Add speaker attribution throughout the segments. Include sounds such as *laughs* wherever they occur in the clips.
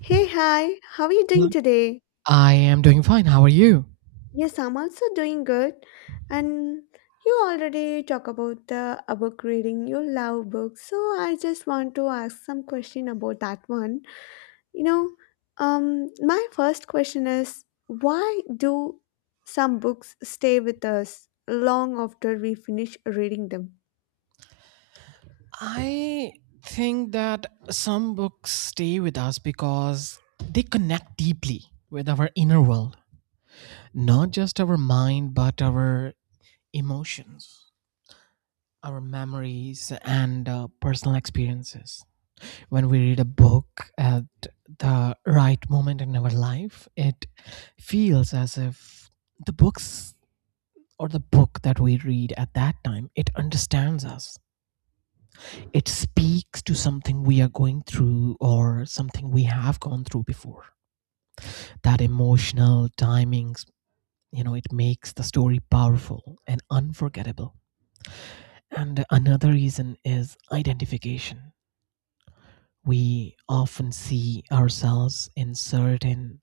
Speaker 1: Hey, hi, how are you
Speaker 2: Hello.
Speaker 1: doing today?
Speaker 2: I am doing fine. How are you?
Speaker 1: Yes, I'm also doing good. And you already talk about the a book reading, you love books. So I just want to ask some question about that one. You know, my first question is why do some books stay with us long after we finish reading them?
Speaker 2: I think that some books stay with us because they connect deeply with our inner world, not just our mind, but our emotions, our memories, and personal experiences. When we read a book at the right moment in our life, it feels as if the books the book that we read at that time it understands us. It speaks to something we are going through or something we have gone through before. That emotional timings, you know, it makes the story powerful and unforgettable. And another reason is identification. We often see ourselves in certain,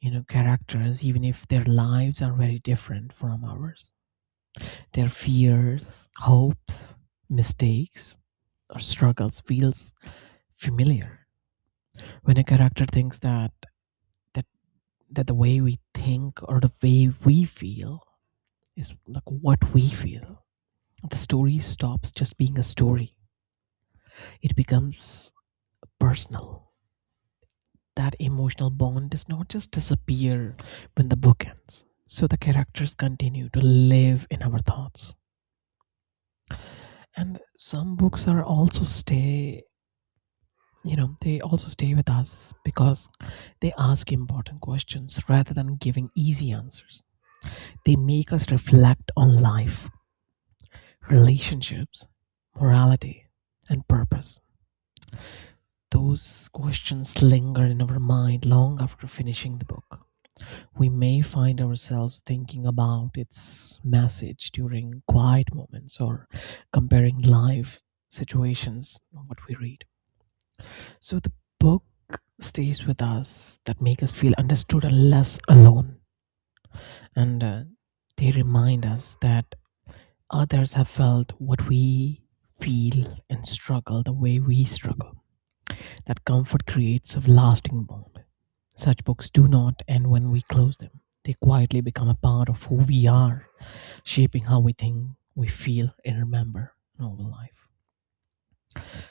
Speaker 2: you know, characters, even if their lives are very different from ours. Their fears, hopes, mistakes, or struggles feels familiar. When a character thinks that the way we think or the way we feel is like what we feel. The story stops just being a story, it becomes personal. That emotional bond does not just disappear when the book ends. So the characters continue to live in our thoughts. And some books are also stay, they also stay with us because they ask important questions rather than giving easy answers. They make us reflect on life, relationships, morality, and purpose. Those questions linger in our mind long after finishing the book. We may find ourselves thinking about its message during quiet moments or comparing life situations of what we read. So the book stays with us that make us feel understood and less alone, and they remind us that others have felt what we feel and struggle the way we struggle. That comfort creates a lasting bond. Such books do not end when we close them, they quietly become a part of who we are, shaping how we think, we feel, and remember novel life.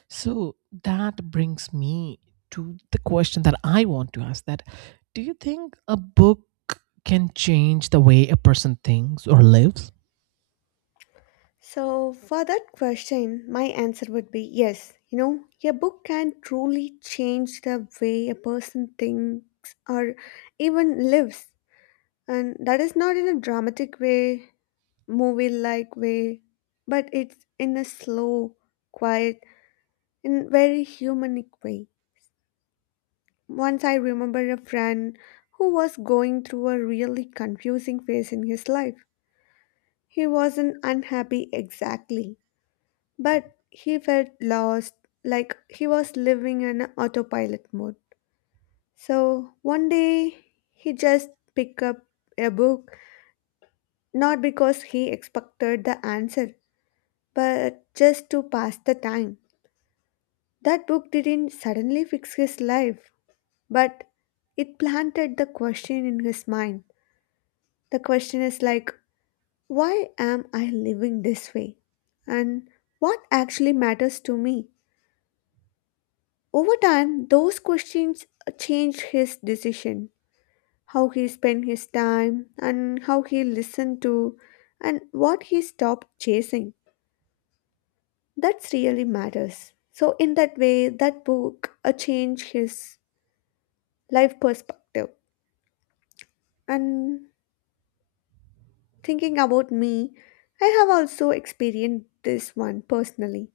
Speaker 2: So that brings me to the question that I want to ask, that do you think a book can change the way a person thinks or lives?
Speaker 1: So, for that question, my answer would be yes. You know, a book can truly change the way a person thinks or even lives. And that is not in a dramatic way, movie like way, but it's in a slow, quiet, and very humanic way. Once I remember a friend who was going through a really confusing phase in his life. He wasn't unhappy exactly but he felt lost, like he was living in autopilot mode. So one day he just picked up a book, not because he expected the answer, but just to pass the time. That book didn't suddenly fix his life, but it planted the question in his mind. The question is like, why am I living this way? And what actually matters to me? Over time, those questions changed his decision how he spent his time, and how he listened to, and what he stopped chasing. That's really matters. So, in that way, that book changed his life perspective. And thinking about me, I have also experienced this one personally.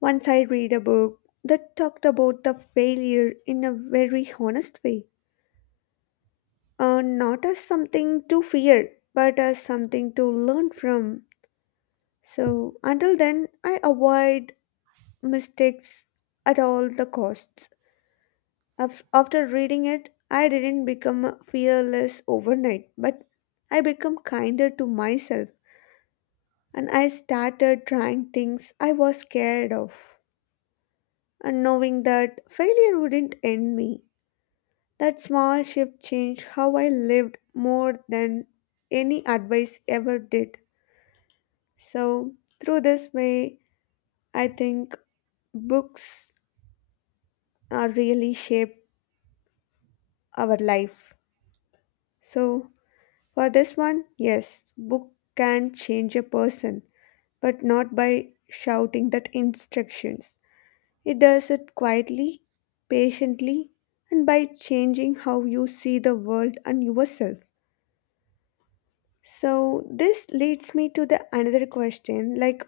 Speaker 1: Once I read a book that talked about the failure in a very honest way, not as something to fear, but as something to learn from. So until then, I avoid mistakes at all the costs. After reading it, I didn't become fearless overnight, but I become kinder to myself and I started trying things I was scared of and knowing that failure wouldn't end me. That small shift changed how I lived more than any advice ever did. So, through this way, I think books are really shape our life. So, for this one, yes, book can change a person, but not by shouting that instructions. It does it quietly, patiently, and by changing how you see the world and yourself. So, this leads me to the another question like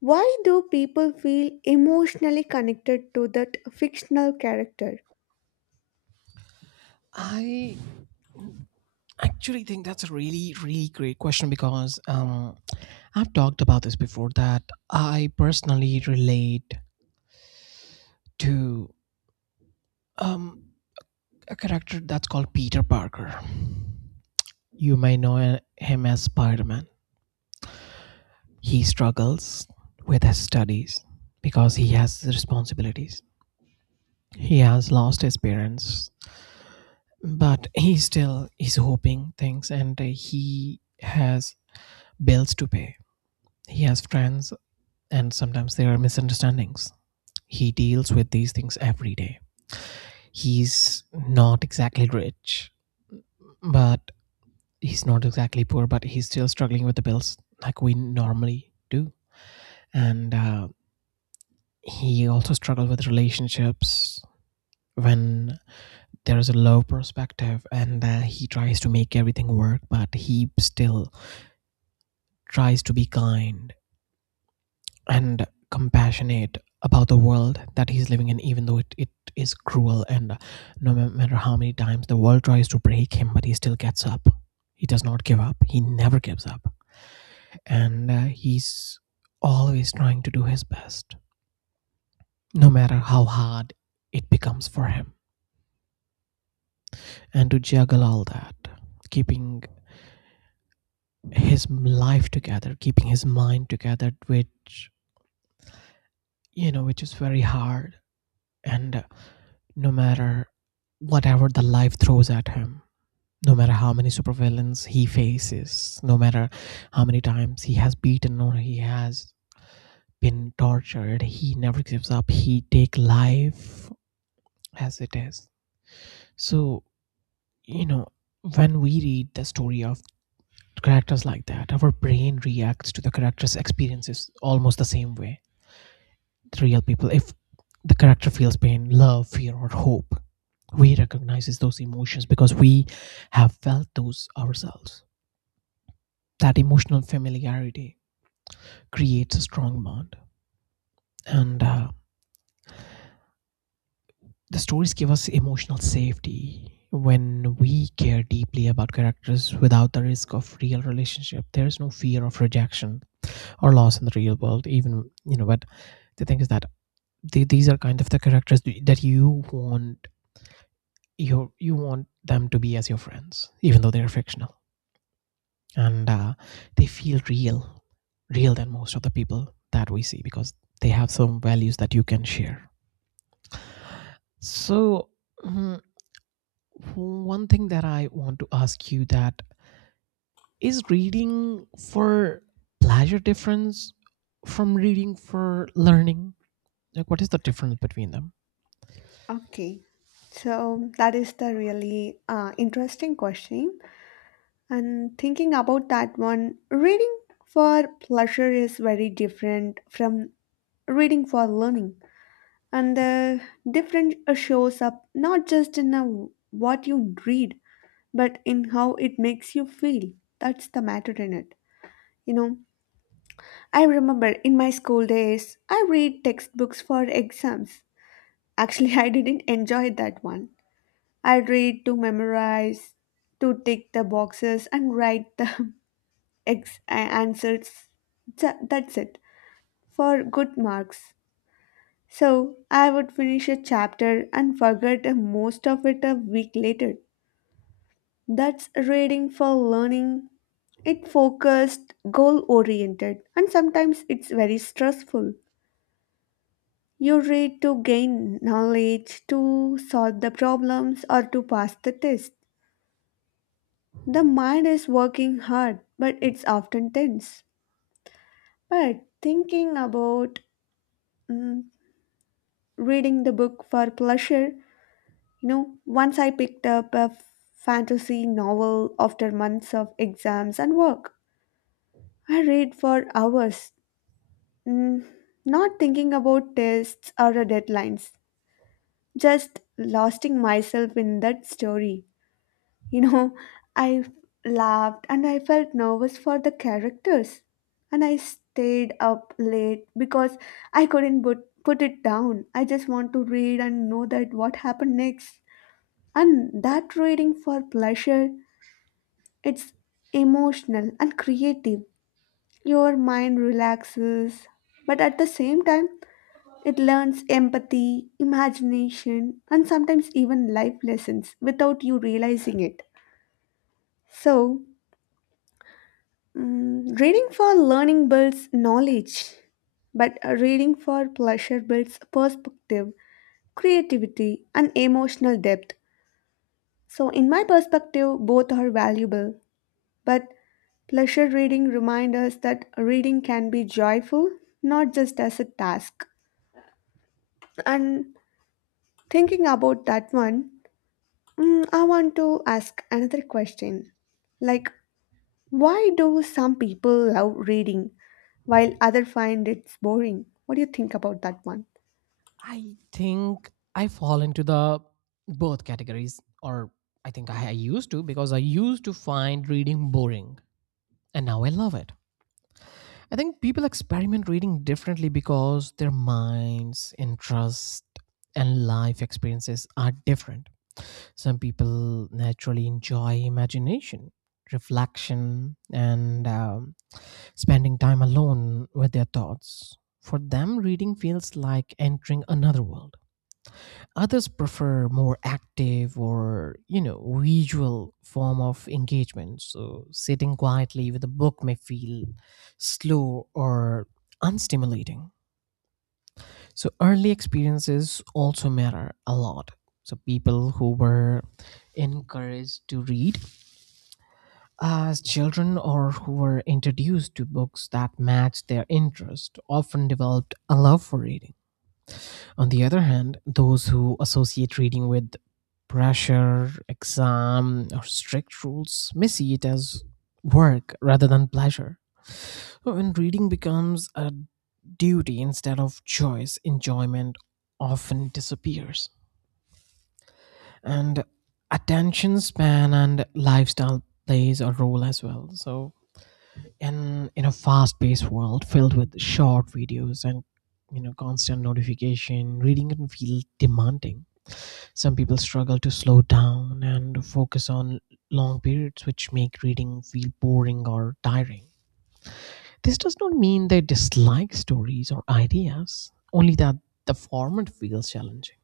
Speaker 1: why do people feel emotionally connected to that fictional character?
Speaker 2: I actually think that's a really great question, because I've talked about this before, that I personally relate to, um, a character that's called Peter Parker. You may know him as Spider-Man. He struggles with his studies because he has responsibilities, he has lost his parents, but he still is hoping things and he has bills to pay, he has friends, and sometimes there are misunderstandings. He deals with these things every day. He's not exactly rich, but he's not exactly poor, but he's still struggling with the bills like we normally do. And he also struggles with relationships when there is a low perspective, and he tries to make everything work, but he still tries to be kind and compassionate about the world that he's living in, even though it is cruel, and no matter how many times the world tries to break him, but he still gets up. He does not give up, he never gives up. And he's always trying to do his best, no matter how hard it becomes for him, and to juggle all that, keeping his life together, keeping his mind together, which, you know, which is very hard. And no matter whatever the life throws at him, no matter how many supervillains he faces, no matter how many times he has beaten or he has been tortured, he never gives up. He take life as it is. So, you know, when we read the story of characters like that, our brain reacts to the characters' experiences almost the same way. The real people, if the character feels pain, love, fear or hope, we recognizes those emotions because we have felt those ourselves. That emotional familiarity creates a strong bond. And the stories give us emotional safety. When we care deeply about characters without the risk of real relationship, there is no fear of rejection or loss in the real world, even, you know, but the thing is that these are kind of the characters that you want. You want them to be as your friends, even though they're fictional, and they feel real, real than most of the people that we see, because they have some values that you can share. So, mm, one thing that I want to ask you, that is reading for pleasure difference from reading for learning. Like, what is the difference between them?
Speaker 1: Okay, so that is the really interesting question. And thinking about that one, reading for pleasure is very different from reading for learning. And the difference shows up not just in a, what you read, but in how it makes you feel. That's the matter in it. You know, I remember in my school days, I read textbooks for exams. Actually, *laughs* I didn't enjoy that one. I read to memorize, to tick the boxes and write the *laughs* answers. That's it for good marks. So I would finish a chapter and forget most of it a week later. That's reading for learning. It focused, goal oriented, and sometimes it's very stressful. You read to gain knowledge, to solve the problems, or to pass the test. The mind is working hard, but it's often tense. But thinking about mm, reading the book for pleasure, you know, once I picked up a fantasy novel after months of exams and work. I read for hours, mm, not thinking about tests or deadlines, just losing myself in that story. You know, I f- laughed and I felt nervous for the characters. And I stayed up late because I couldn't put it down. I just want to read and know that what happened next. And that reading for pleasure, it's emotional and creative. Your mind relaxes, but at the same time, it learns empathy, imagination, and sometimes even life lessons without you realizing it. So, reading for learning builds knowledge, but reading for pleasure builds perspective, creativity, and emotional depth. So, in my perspective, both are valuable. But pleasure reading reminds us that reading can be joyful, not just as a task. And thinking about that one, I want to ask another question. Like, why do some people love reading while others find it boring? What do you think about that one?
Speaker 2: I think I fall into the both categories, or I think I used to, because I used to find reading boring and now I love it. I think people experiment reading differently because their minds, interests, and life experiences are different. Some people naturally enjoy imagination, reflection, and spending time alone with their thoughts. For them, reading feels like entering another world. Others prefer more active or, you know, visual form of engagement. So sitting quietly with a book may feel slow or unstimulating. So early experiences also matter a lot. So people who were encouraged to read as children, or who were introduced to books that matched their interest, often developed a love for reading. On the other hand, those who associate reading with pressure, exam, or strict rules may see it as work rather than pleasure. So, when reading becomes a duty instead of choice, enjoyment often disappears. And attention span and lifestyle plays a role as well. So in a fast-paced world filled with short videos and, you know, constant notification, reading can feel demanding. Some people struggle to slow down and focus on long periods, which make reading feel boring or tiring. This does not mean they dislike stories or ideas, only that the format feels challenging.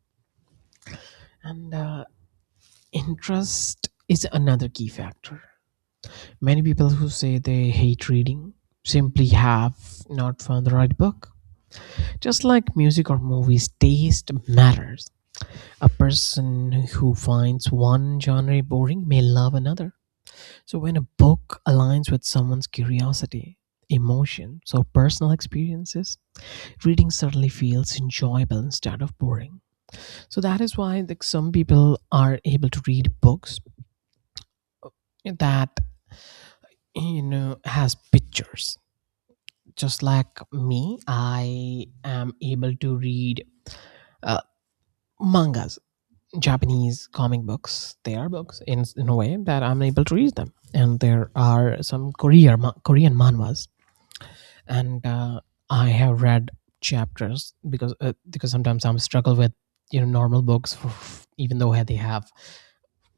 Speaker 2: And interest is another key factor. Many people who say they hate reading simply have not found the right book. Just like music or movies, taste matters. A person who finds one genre boring may love another. So, when a book aligns with someone's curiosity, emotions, or personal experiences, reading suddenly feels enjoyable instead of boring. So, that is why, like, some people are able to read books that, you know, has pictures. Just like me, I am able to read uh, mangas, Japanese comic books. They are books in a way that I'm able to read them, and there are some Korean Korean manhwas, and I have read chapters because sometimes I'm struggle with, you know, normal books. For even though they have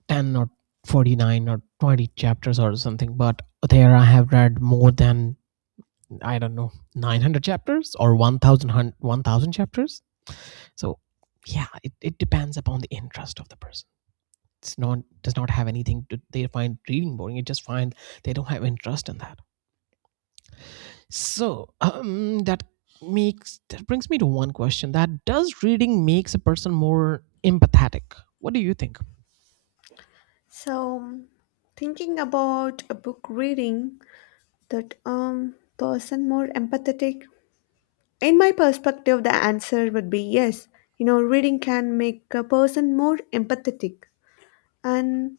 Speaker 2: 10 or 49 or 20 chapters or something, but there I have read more than, I don't know, 900 chapters or 1,000 chapters. So yeah, it depends upon the interest of the person. It's not does not have anything to they find reading boring, it just find they don't have interest in that. So that brings me to one question, that does reading makes a person more empathetic? What do you think?
Speaker 1: So, thinking about a book reading that person more empathetic. In my perspective, the answer would be yes. You know, reading can make a person more empathetic, and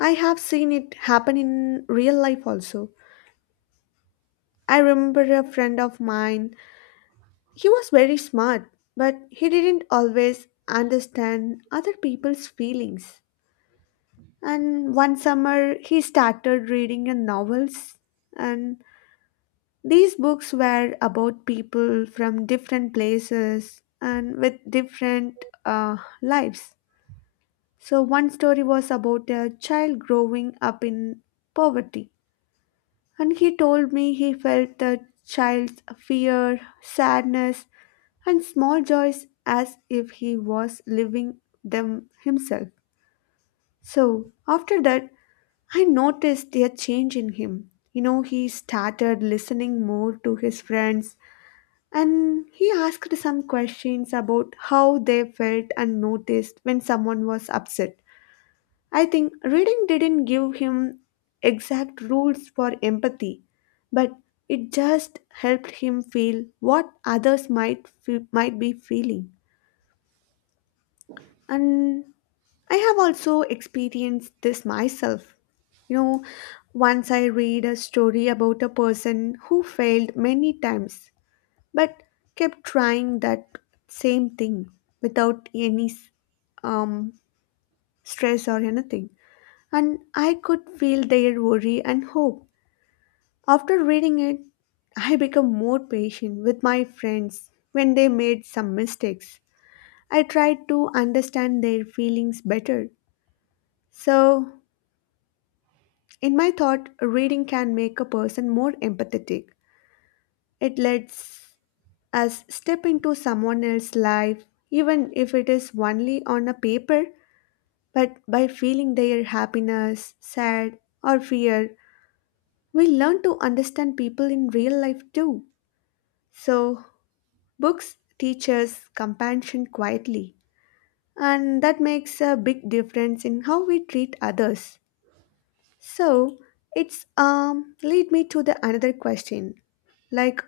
Speaker 1: I have seen it happen in real life also. I remember a friend of mine. He was very smart, but he didn't always understand other people's feelings. And one summer, he started reading a novels, and these books were about people from different places and with different lives. So, one story was about a child growing up in poverty, and he told me he felt the child's fear, sadness, and small joys as if he was living them himself. So, after that, I noticed a change in him. You know, he started listening more to his friends and he asked some questions about how they felt and noticed when someone was upset. I think reading didn't give him exact rules for empathy, but it just helped him feel what others might be feeling. And I have also experienced this myself. You know, once I read a story about a person who failed many times but kept trying that same thing without any um, stress or anything. And I could feel their worry and hope. After reading it, I become more patient with my friends when they made some mistakes. I tried to understand their feelings better. So, in my thought, reading can make a person more empathetic. It lets us step into someone else's life, even if it is only on a paper, but by feeling their happiness, sad, or fear, we learn to understand people in real life too. So, books teach us compassion quietly, and that makes a big difference in how we treat others. So, it's lead me to the another question like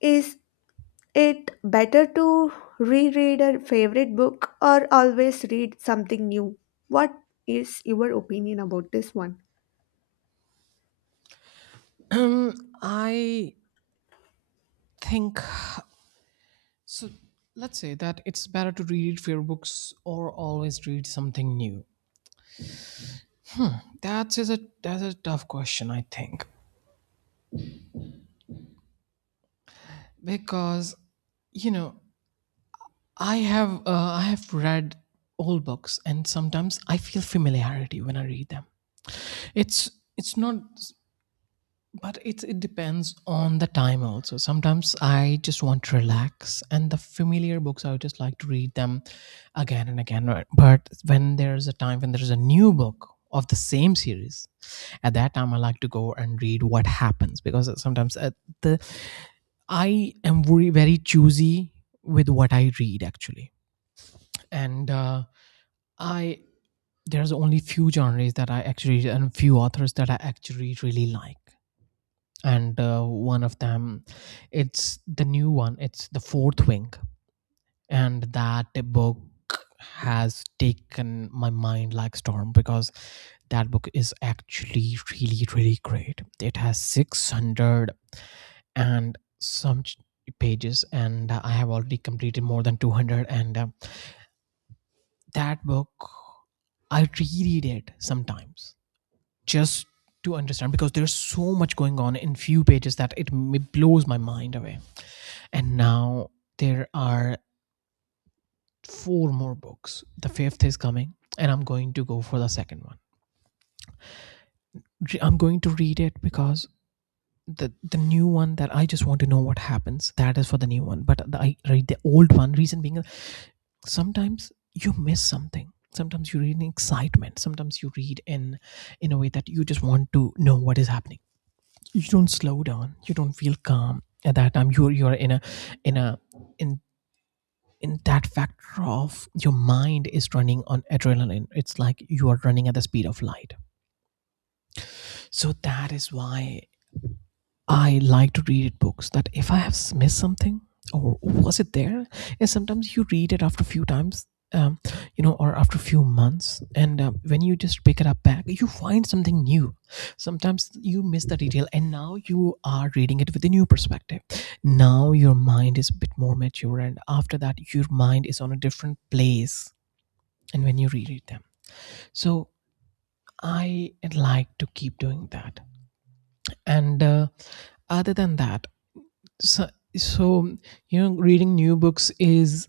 Speaker 1: is it better to reread a favorite book or always read something new? What is your opinion about this one?
Speaker 2: um I think so. Let's say that it's better to read fewer books or always read something new. That's a tough question, I think, because, you know, I have read all books, and sometimes I feel familiarity when I read them. It's it's not, but it depends on the time also. Sometimes I just want to relax, and the familiar books I would just like to read them again and again, right? But when there is a time when there is a new book of the same series, at that time I like to go and read what happens. Because sometimes at the, I am very choosy with what I read, actually. And I there's only few genres that I actually, and few authors that I actually really like. And one of them, it's the new one, it's the Fourth Wing. And that book has taken my mind like storm, because that book is actually really great. It has 600 and some pages, and I have already completed more than 200. And that book I reread it sometimes, just to understand, because there's so much going on in few pages that it blows my mind away. And now there are four more books, the fifth is coming, and I'm going to go for the second one. I'm going to read it. Because the new one, that I just want to know what happens, that is for the new one. But I read the old one, reason being, sometimes you miss something, sometimes you read in excitement, sometimes you read in a way that you just want to know what is happening. You don't slow down, you don't feel calm. At that time you're in a in a in in that factor of your mind is running on adrenaline. It's like you are running at the speed of light. So that is why I like to read books, that if I have missed something, or was it there? And sometimes you read it after a few times, um, or after a few months, and when you just pick it up back, you find something new. Sometimes you miss the detail, and now you are reading it with a new perspective. Now your mind is a bit more mature, and after that, your mind is on a different place. And when you reread them, so I like to keep doing that, and. Other than that so, so reading new books is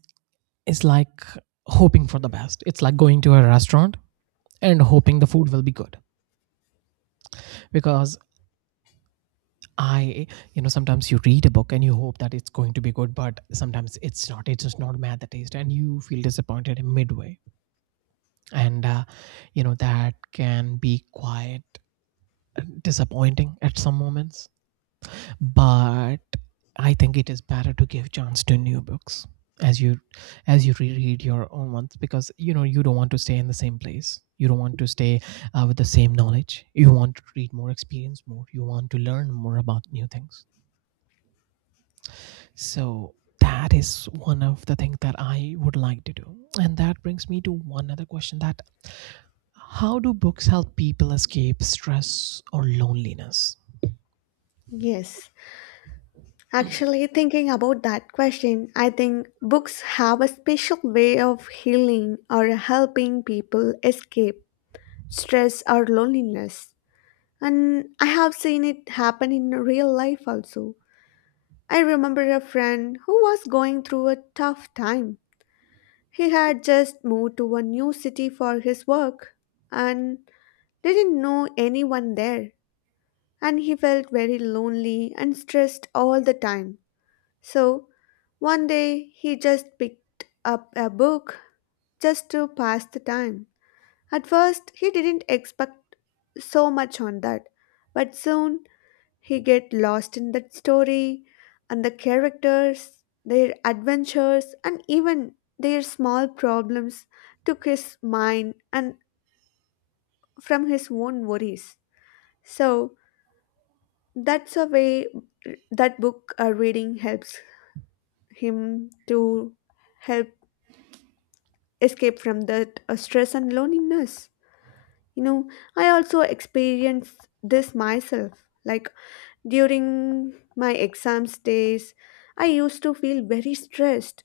Speaker 2: is like hoping for the best. It's like going to a restaurant and hoping the food will be good. Because I you know sometimes you read a book and you hope that it's going to be good, but sometimes it's not. It's just not mad the taste, and you feel disappointed in midway. And that can be quite disappointing at some moments. But I think it is better to give chance to new books as you as you reread your own ones, because you know you don't want to stay in the same place. You don't want to stay with the same knowledge. You want to read more, experience more. You want to learn more about new things. So that is one of the things that I would like to do, and that brings me to one other question: that how do books help people escape stress or loneliness?
Speaker 1: Yes. Actually, thinking about that question, I think books have a special way of healing or helping people escape stress or loneliness. And I have seen it happen in real life also. I remember a friend who was going through a tough time. He had just moved to a new city for his work and didn't know anyone there, and he felt very lonely and stressed all the time. So, one day he just picked up a book just to pass the time. At first, he didn't expect so much on that, but soon he get lost in that story and the characters, their adventures and even their small problems took his mind and from his own worries. So that's a way that book reading helps him to help escape from that stress and loneliness. You know, I also experienced this myself. Like during my exams days, I used to feel very stressed.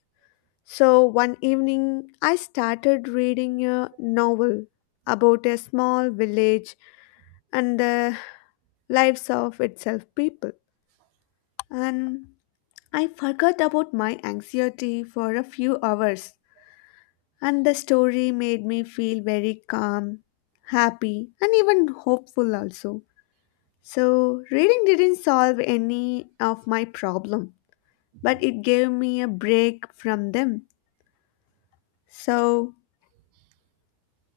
Speaker 1: So one evening, I started reading a novel about a small village and the lives of itself people. And I forgot about my anxiety for a few hours, and the story made me feel very calm, happy, and even hopeful also. So, reading didn't solve any of my problem, but it gave me a break from them. So,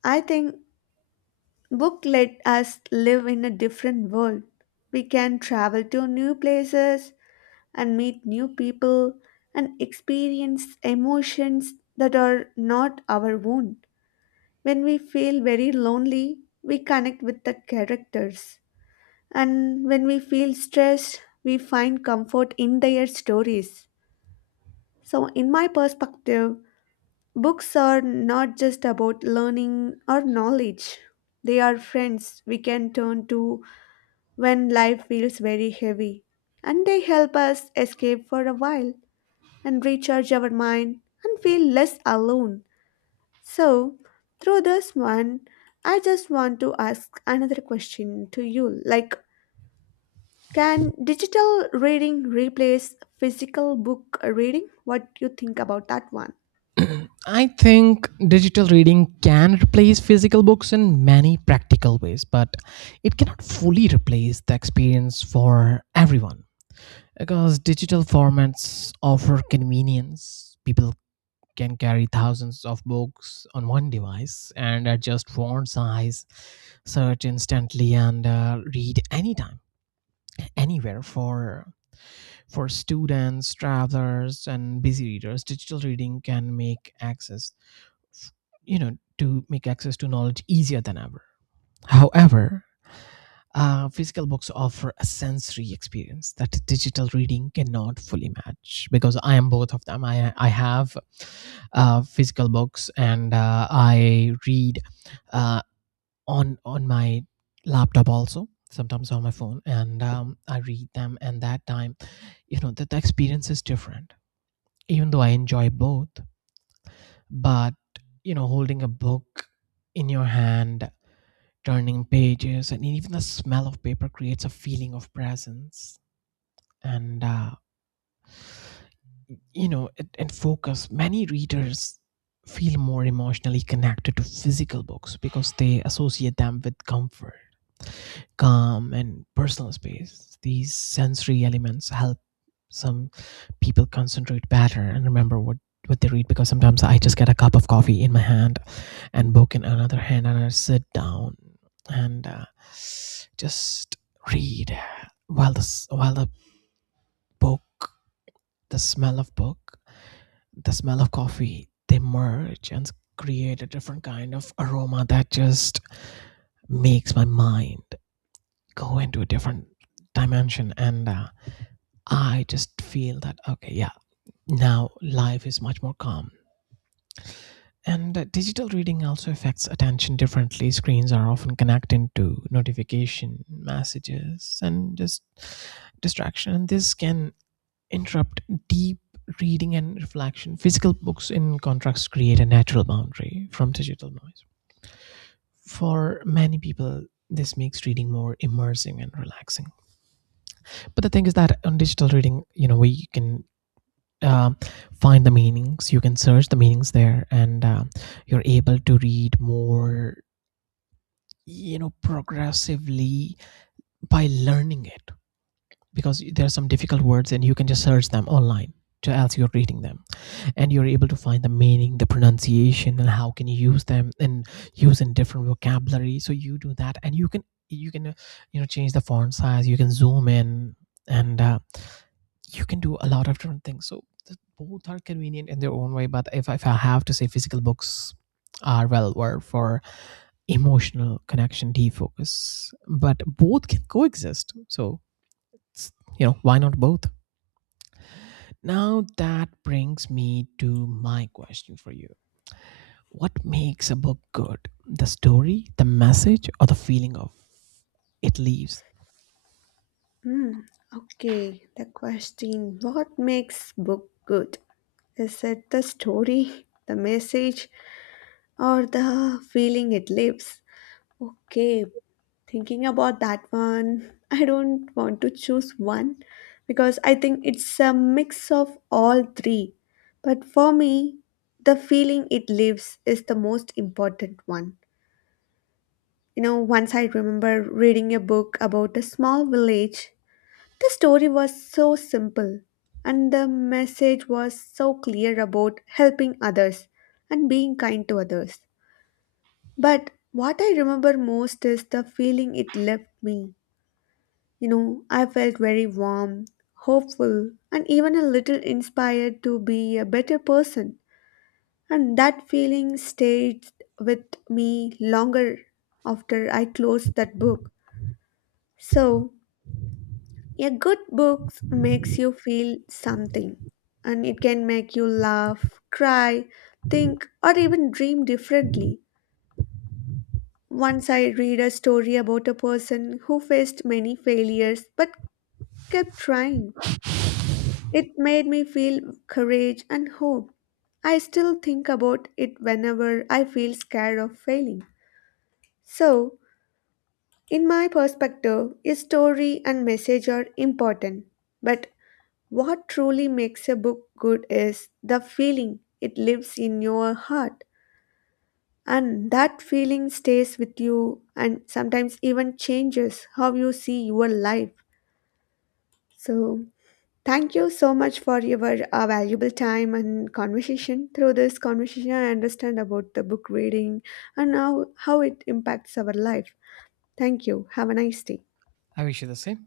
Speaker 1: I think book let us live in a different world. We can travel to new places and meet new people and experience emotions that are not our own. When we feel very lonely, we connect with the characters. And when we feel stressed, we find comfort in their stories. So, in my perspective, books are not just about learning or knowledge, they are friends we can turn to when life feels very heavy, and they help us escape for a while and recharge our mind and feel less alone. So, through this one, I just want to ask another question to you like, can digital reading replace physical book reading? What do you think about that one?
Speaker 2: I think digital reading can replace physical books in many practical ways, but it cannot fully replace the experience for everyone, because digital formats offer convenience. People can carry thousands of books on one device and adjust font size, search instantly, and read anytime, anywhere. For students, travelers, and busy readers, digital reading can make access, you know to make access to knowledge easier than ever. However, physical books offer a sensory experience that digital reading cannot fully match, because I am both of them. I have physical books, and I read uh, on my laptop, also sometimes on my phone, and I read them, and that time, you know that the experience is different. Even though I enjoy both, but you know, holding a book in your hand, turning pages, and even the smell of paper creates a feeling of presence, and and focus. Many readers feel more emotionally connected to physical books because they associate them with comfort, calm, and personal space. These sensory elements help some people concentrate better and remember what they read. Because sometimes I just get a cup of coffee in my hand and book in another hand, and I sit down, and just read, while the while the book, the smell of book, the smell of coffee, they merge and create a different kind of aroma that just makes my mind go into a different dimension. And I just feel that, okay, yeah, now life is much more calm. And digital reading also affects attention differently. Screens are often connected to notification messages and just distraction, and this can interrupt deep reading and reflection. Physical books, in contrast, create a natural boundary from digital noise. For many people, this makes reading more immersive and relaxing. But the thing is that on digital reading, we can um find the meanings. You can search the meanings there, and you're able to read more, progressively, by learning it. Because there are some difficult words, and you can just search them online as you're reading them, and you're able to find the meaning, the pronunciation, and how can you use them and use in different vocabulary. So you do that, and you can change the font size. You can zoom in and. You can do a lot of different things. So both are convenient in their own way. But if I have to say, physical books are well worth for emotional connection, defocus. But both can coexist. So it's- why not both? Now that brings me to my question for you: what makes a book good? The story, the message, or the feeling of it leaves?
Speaker 1: Hmm. Okay, the question what makes book good? Is it the story, the message, or the feeling it leaves. Okay, thinking about that one, I don't want to choose one because I think it's a mix of all three. But for me, the feeling it leaves is the most important one. You know, once I remember reading a book about a small village. The story was so simple, and the message was so clear about helping others and being kind to others. But what I remember most is the feeling it left me. You know, I felt very warm, hopeful, and even a little inspired to be a better person. And that feeling stayed with me longer after I closed that book. So, a good book makes you feel something, and it can make you laugh, cry, think, or even dream differently. Once I read a story about a person who faced many failures but kept trying. It made me feel courage and hope. I still think about it whenever I feel scared of failing. So, in my perspective, a story and message are important. But what truly makes a book good is the feeling it lives in your heart. And that feeling stays with you and sometimes even changes how you see your life. So, thank you so much for your valuable time and conversation. Through this conversation, I understand about the book reading and how it impacts our life. Thank you. Have a nice day.
Speaker 2: I wish you the same.